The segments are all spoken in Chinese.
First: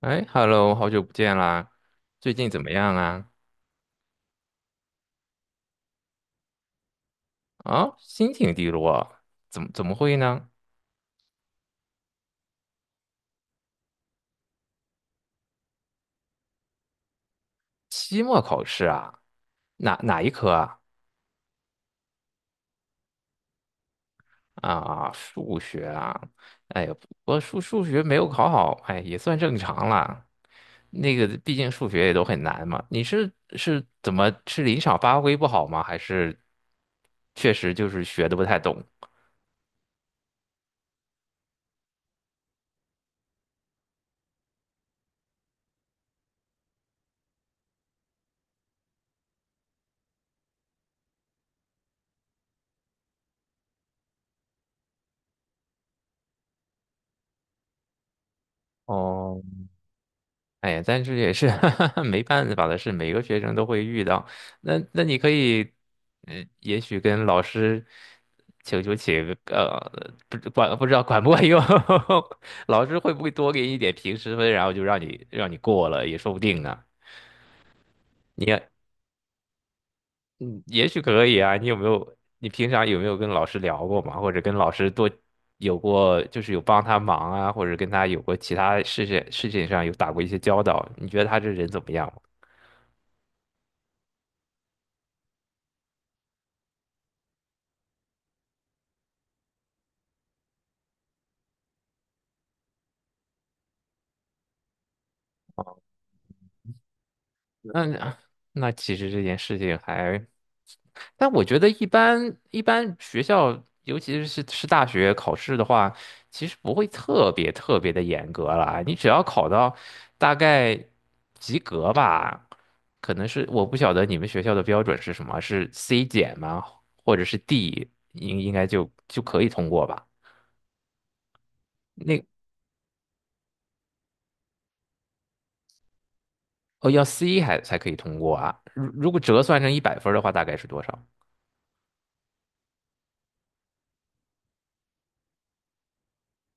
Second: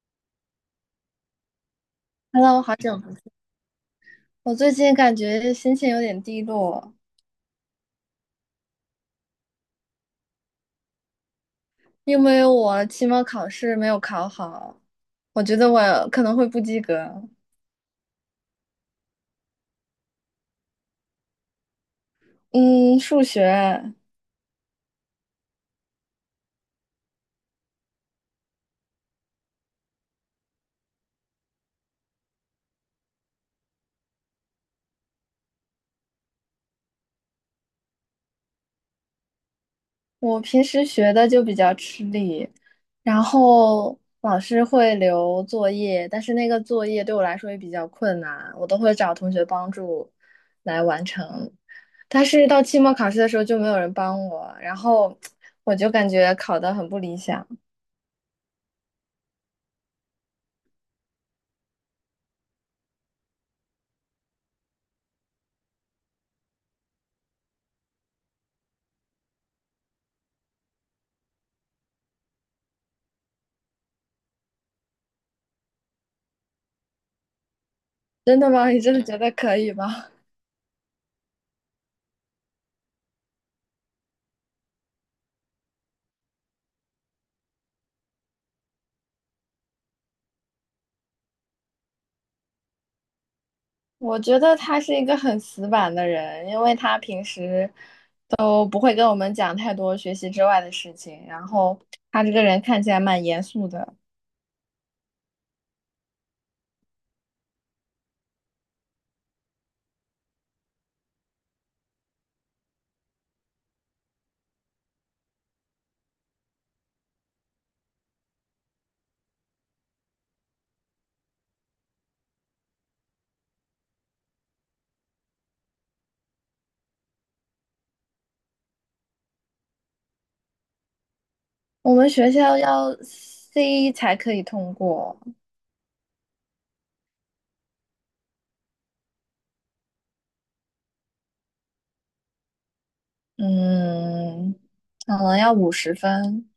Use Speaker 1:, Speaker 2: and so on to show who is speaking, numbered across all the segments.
Speaker 1: 哎，Hello，好久不见啦！最近
Speaker 2: Hello，
Speaker 1: 怎么
Speaker 2: 好
Speaker 1: 样
Speaker 2: 久不
Speaker 1: 啊？
Speaker 2: 见。我最近感觉心情有点低落，
Speaker 1: 啊，心情低落啊，怎么会呢？
Speaker 2: 因为我期末考试没有考好，我觉得我可能会不及格。
Speaker 1: 期末考试啊，哪一科啊？
Speaker 2: 嗯，数学
Speaker 1: 啊，数学啊，哎呀，我数学没有考好，哎，也算正常啦。那个，毕竟数学也都很难嘛。你是是怎么是临场发挥不好吗？还是确实就是学的不太懂？
Speaker 2: 我平时学的就比较吃力，然后老师会留作业，但是那个作业对我来说也比较困难，我都会找同学帮助来完成。但是到期末考试的时候就没有人帮我，然后我就感觉考得很不理想。
Speaker 1: 哦。哎呀，但是也是 没办法的事，每个学生都会遇到。那你可以，嗯，也许跟老师请个,不知道管不管用，老师会不会多给你一点平时分，然后就让你过了，也说不定呢。
Speaker 2: 真
Speaker 1: 你
Speaker 2: 的
Speaker 1: 也，
Speaker 2: 吗？你真的觉得可以吗？
Speaker 1: 嗯，也许可以啊。你有没有？你平常有没有跟老师聊过嘛？或者跟老师多有过，就是有帮他忙啊，或者跟他有过其他事情上有打过一些交道？你觉得他这人怎么样？
Speaker 2: 我觉得他是一个很死板的人，因为他平时都不会跟我们讲太多学习之外的事情，然后他这个人看起来蛮严肃的。
Speaker 1: 那其实这件事情还，但我觉得一般学校，尤其是大学考试的话，其实不会特别的严格啦。你只要考到大概及格吧，可能是我不晓得你们学校的标准是什么，是 C 减吗？或者是 D，应该就可以通过吧？
Speaker 2: 我们
Speaker 1: 那
Speaker 2: 学校要 C 才可以通过，
Speaker 1: 哦要 C 还才可以通过啊。如果折算成一百分儿的话，大概是多少？
Speaker 2: 嗯，可能要50分，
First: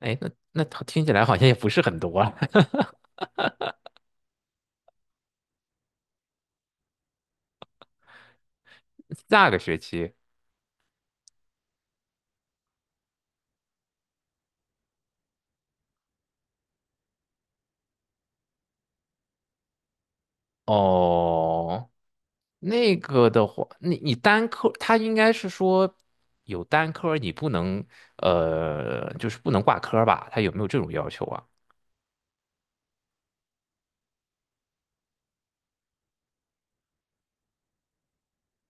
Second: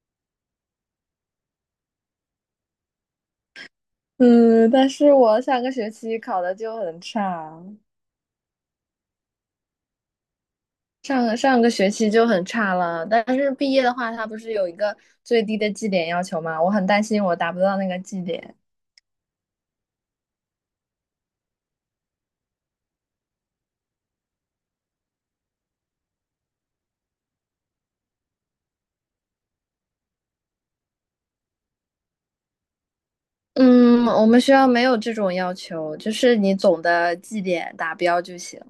Speaker 1: 哎，那听起来好像也不是很多啊。
Speaker 2: 嗯，但是我上个学期考的就很差，
Speaker 1: 下个学期。
Speaker 2: 上个学期就很差了，但是毕业的话，它不是有一个最低的绩点要求吗？我很担心我达不到那个绩点。
Speaker 1: 哦，那个的话，你单科，他应该是说有单科，你不能呃，就是不能挂科吧？他有没有这种要求啊？
Speaker 2: 嗯，我们学校没有这种要求，就是你总的绩点达标就行。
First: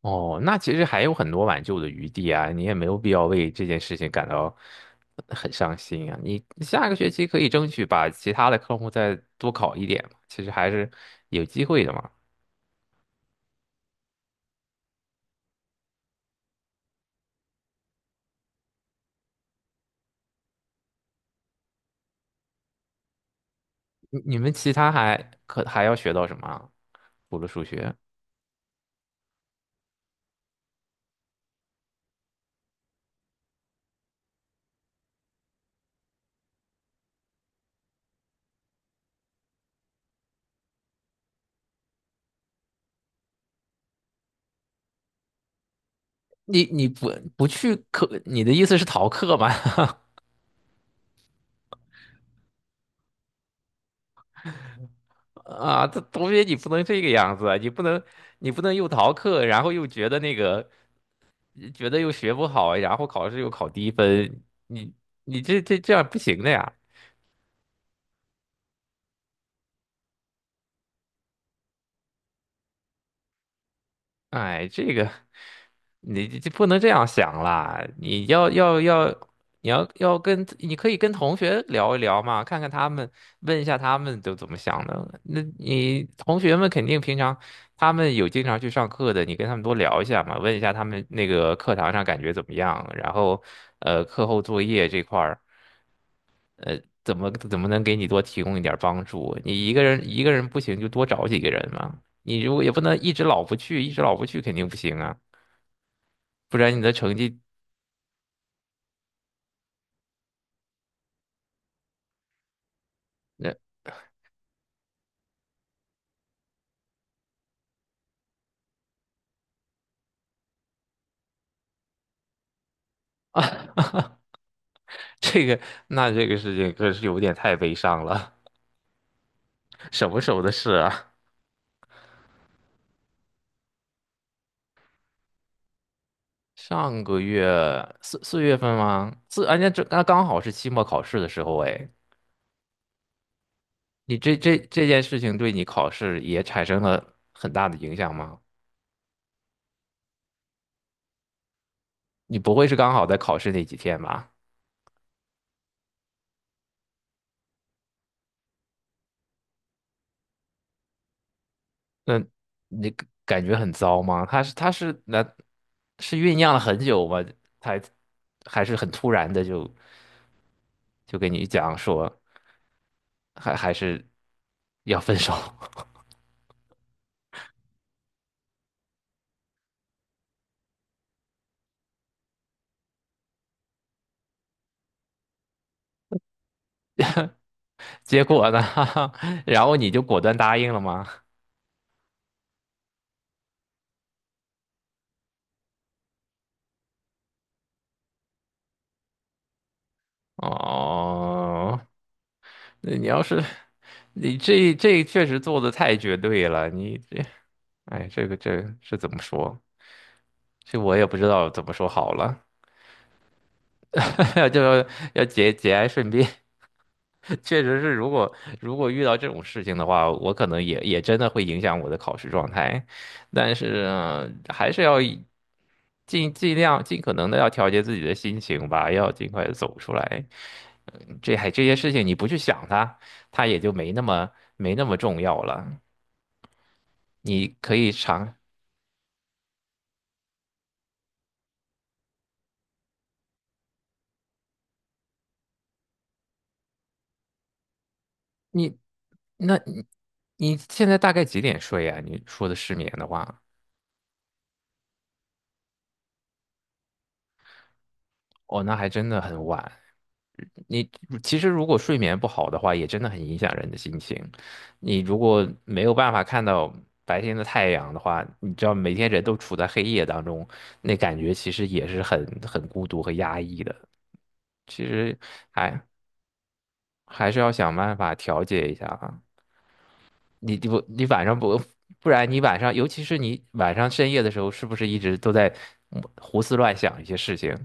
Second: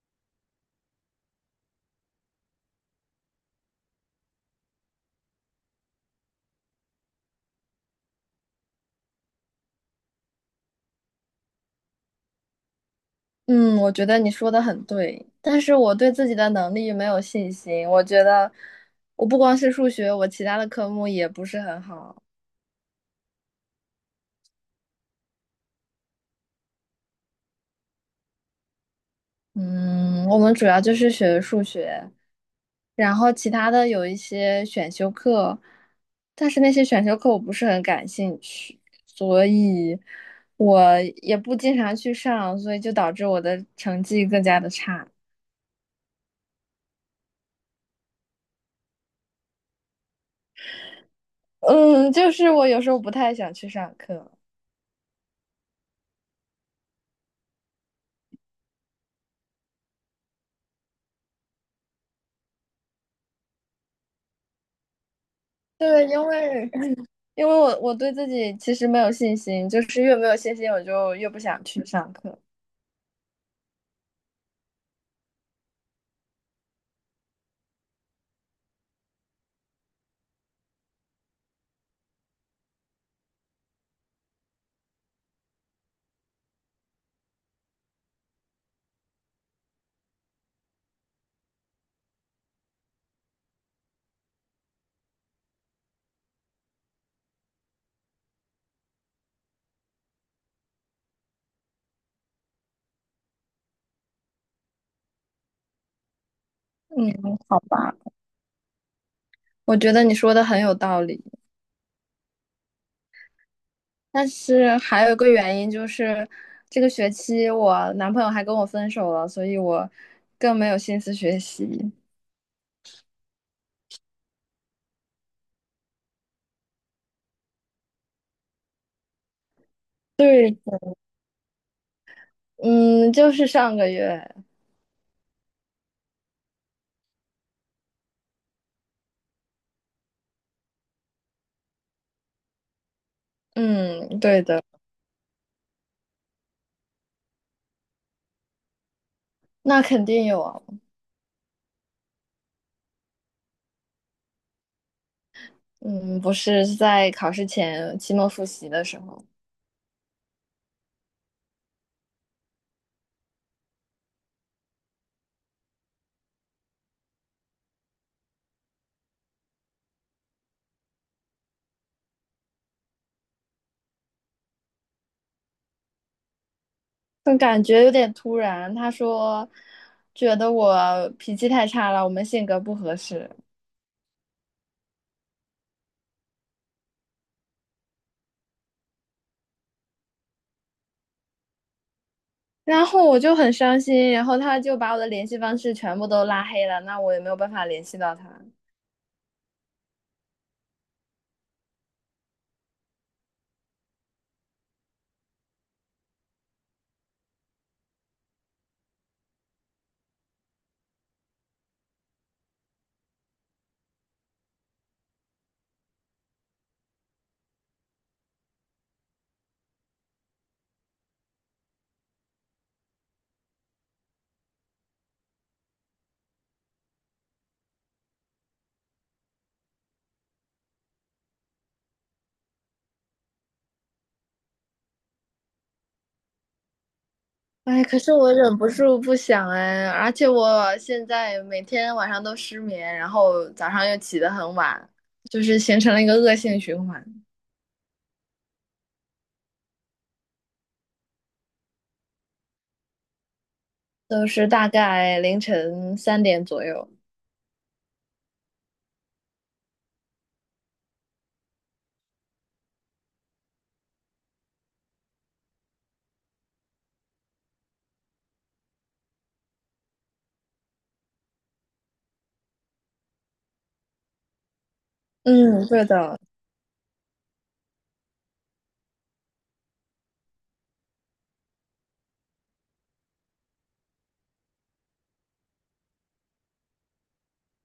Speaker 1: 哦，那其实还有很多挽救的余地啊，你也没有必要为这件事情感到很伤心啊。你下个学期可以争取把其他的科目再多考一点嘛，其实还是有机会的嘛。
Speaker 2: 嗯，我觉得你说的很对，但是我对自己的能力没有信心。我觉得我不光是数学，我其他的科目也不是很好。
Speaker 1: 你们其他还要学到什么啊除了数学？
Speaker 2: 嗯，我们主要就是学数学。然后其他的有一些选修课，但是那些选修课我不是很感兴趣，所以我也不经常去上，所以就导致我的成绩更加的差。
Speaker 1: 你不去课，你的意思是逃课吗？
Speaker 2: 嗯，就是我有时候不太想去上课，
Speaker 1: 啊，这同学你不能这个样子啊，你不能又逃课，然后又觉得那个觉得又学不好，然后考试又考低分，你你这样
Speaker 2: 对，
Speaker 1: 不
Speaker 2: 因
Speaker 1: 行的
Speaker 2: 为
Speaker 1: 呀。
Speaker 2: 因为我对自己其实没有信心，就是越没有信心，我就越不想去上课。
Speaker 1: 哎，这个你这不能这样想啦，你要要要，你要要跟你可以跟同学聊一聊嘛，看看他们，问一下他们都怎么想的。那你同学们肯定平常他们有经常去上课的，你跟他们多聊一下嘛，问一下他们那个课堂上感觉怎么样，然后呃课后作业这块儿怎么能给你多提供一点儿帮助？你一个人不行就多找几个人嘛，你如果也不能一直老不去，一直老不去肯定不行啊。不然你的
Speaker 2: 嗯，
Speaker 1: 成绩，
Speaker 2: 好吧，我觉得你说的很有道理。
Speaker 1: 那
Speaker 2: 但是还有一个原因就是，这个学期我男朋友还跟我分手了，所以我更没有心思学习。
Speaker 1: 这个那这个事情可是有点太悲伤了，什么时候的
Speaker 2: 对，
Speaker 1: 事啊？
Speaker 2: 嗯，就是上个月，
Speaker 1: 上个月四月份吗？四，而且这那刚好是期末考试的时候，哎，你
Speaker 2: 嗯，
Speaker 1: 这
Speaker 2: 对
Speaker 1: 这
Speaker 2: 的，
Speaker 1: 这件事情对你考试也产生了很大的影响吗？
Speaker 2: 那肯定有啊，
Speaker 1: 你不会是刚好在考试那几天吧？
Speaker 2: 嗯，不是在考试前期末复习的时候，
Speaker 1: 那你感觉很糟吗？他是那是酝酿了很久吗？才还是很突然的就就跟你讲说还是要分手，
Speaker 2: 但感觉有点突然。他说，觉得我脾气太差了，我们性格不合适。
Speaker 1: 结果呢，然后你就果断答应了吗？
Speaker 2: 然后我就很伤心，然后他就把我的联系方式全部都拉黑了，那我也没有办法联系到他。
Speaker 1: 哦，那你要是你这确实做的太绝对了，你这哎这个这是怎么说？这我也不知道怎么说好了，就要要节哀顺变。确实是，如果遇到这种事情的话，我可能也真的会影响我的考试状态，但是呃还是要以尽量尽可能的要调节自己的心情吧，要尽快的走出来。这些事情你不去想它，它也就没那么重要了。你可
Speaker 2: 哎，
Speaker 1: 以
Speaker 2: 可是我
Speaker 1: 尝
Speaker 2: 忍不住不想哎，而且我现在每天晚上都失眠，然后早上又起得很晚，就是形成了一个恶性循环，
Speaker 1: 你，那你你现在大概几点睡啊？你说的失眠的话。
Speaker 2: 都是大概凌晨3点左右。
Speaker 1: 哦，那还真的很晚。你其实如果睡眠不好的话，也真的很影响人的心情。你如果没有办法看到白天的太阳的话，你知道每天人都处在黑夜当中，那感觉其实也是很孤独和压抑的。其实
Speaker 2: 嗯，
Speaker 1: 还
Speaker 2: 对的，
Speaker 1: 还是要想办法调节一下啊。你晚上不不然你晚上，尤其是你晚上深夜的时候，是不是一直都在胡思乱想一些事情？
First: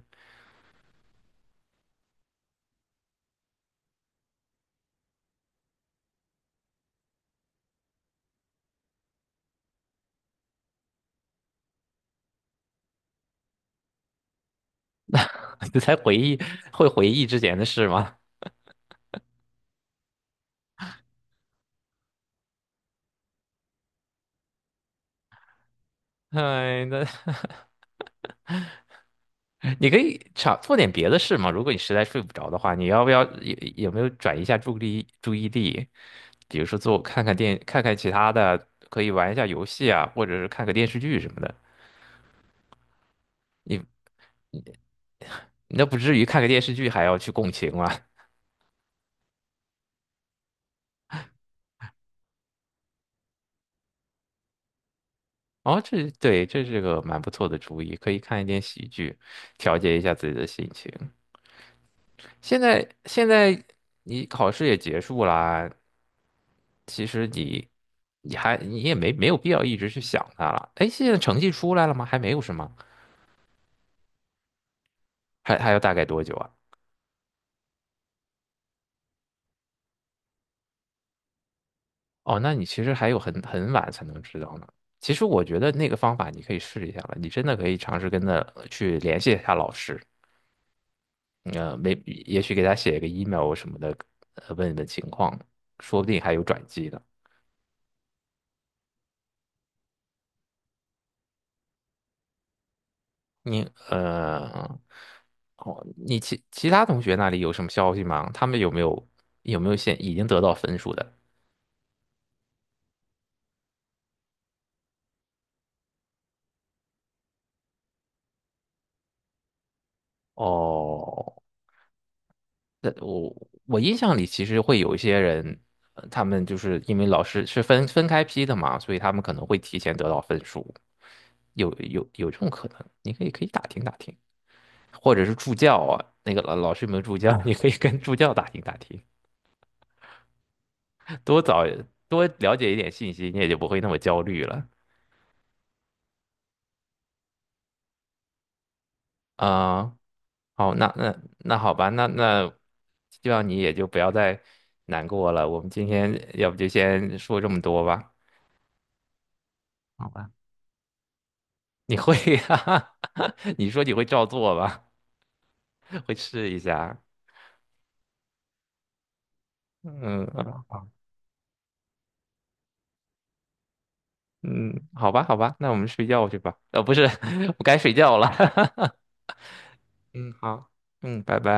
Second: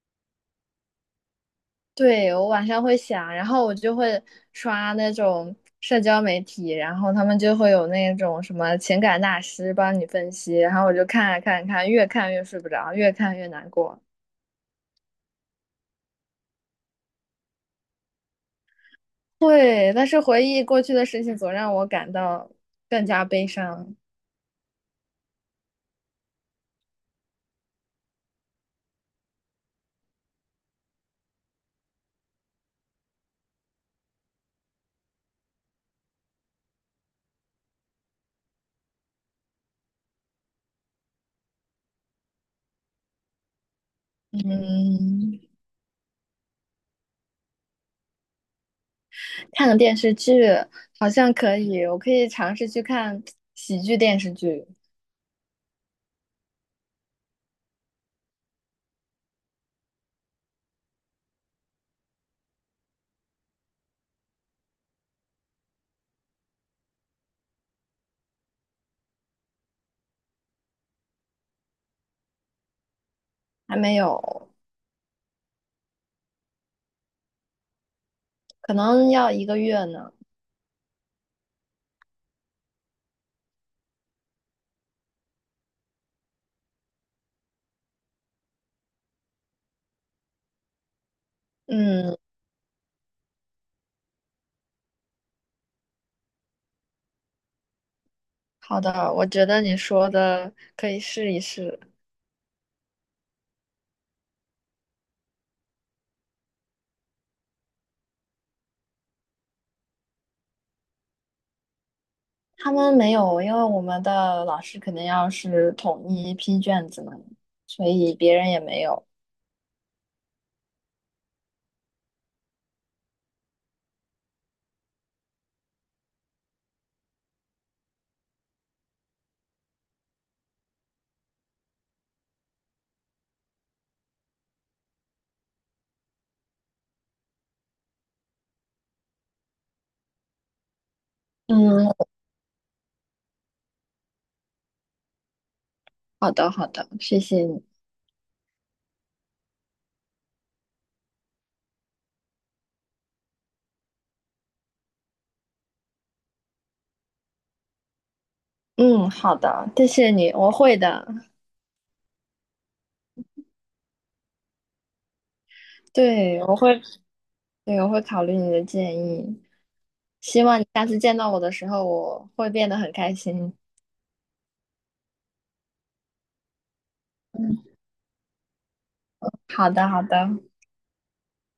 Speaker 2: 对，我晚上会想，然后我就会刷那种社交媒体，然后他们就会有那种什么情感大师帮你分析，然后我就看啊看啊看啊，越看越睡不着，越看越难过。
Speaker 1: 你在回忆会回忆之前的事吗？
Speaker 2: 对，但是回忆过去的事情总让我感到更加悲伤。
Speaker 1: 哎，那 你可以尝做点别的事嘛。如果你实在睡不着的话，你要不要有没有转移一下注意力？比如说做看看其他的，可以玩一下游戏啊，或者是看个电视剧什么的。你
Speaker 2: 嗯，
Speaker 1: 那不至于看个电视剧还要去共情嘛？
Speaker 2: 看个电视剧好像可以，我可以尝试去看喜剧电视剧，
Speaker 1: 哦，这对，这是个蛮不错的主意，可以看一点喜剧，调节一下自己的心情。现在你考试也结束啦，其实你你也没有必要一直去想它了。哎，现在成绩出来了吗？还没有是吗？
Speaker 2: 还没有，
Speaker 1: 还要大概多久啊？
Speaker 2: 可能要一个月呢。
Speaker 1: 哦，那你其实还有很晚才能知道呢。其实我觉得那个方法你可以试一下了，你真的可以尝试跟他去联系一下老师，呃，没
Speaker 2: 嗯，
Speaker 1: 也许给他写一个 email 什么的，呃，问一问情况，说不定还有转机呢。
Speaker 2: 好的，我觉得你说的可以试一试。
Speaker 1: 你呃，哦，你其他同学那里有什么消息吗？他们有没有有没有现已经得到分数的？
Speaker 2: 他们没有，因为我们的老师肯定要是统一批卷子嘛，所以别人也没有。
Speaker 1: 哦，那我我印象里其实会有一些人，呃他们就是因为老师是分开批的嘛，所以他们可能会提前得到分数，有这种可能，你可以打听打听，或者是助教啊，那个老师有没有助教，你可以跟助教打听打听，多找
Speaker 2: 嗯，
Speaker 1: 多了解一点信息，你也就不会那么焦虑了
Speaker 2: 好的，好的，谢谢你。
Speaker 1: 啊。好，那好吧,希望你也就不要再难过了。我们今天要不就先说这么多吧。
Speaker 2: 嗯，好的，谢
Speaker 1: 好
Speaker 2: 谢你，
Speaker 1: 吧。
Speaker 2: 我会的。
Speaker 1: 你会呀、你说你会照做吧？会
Speaker 2: 对，
Speaker 1: 试
Speaker 2: 我
Speaker 1: 一
Speaker 2: 会，
Speaker 1: 下。
Speaker 2: 对，我会考虑你的建议。
Speaker 1: 嗯
Speaker 2: 希望你下
Speaker 1: 啊
Speaker 2: 次见到我的时候，我会变得很开心。
Speaker 1: 嗯，好吧，那我们睡觉去吧。呃，不是，我
Speaker 2: 嗯，
Speaker 1: 该睡觉了。
Speaker 2: 好的，好的。
Speaker 1: 嗯，好，嗯，拜拜。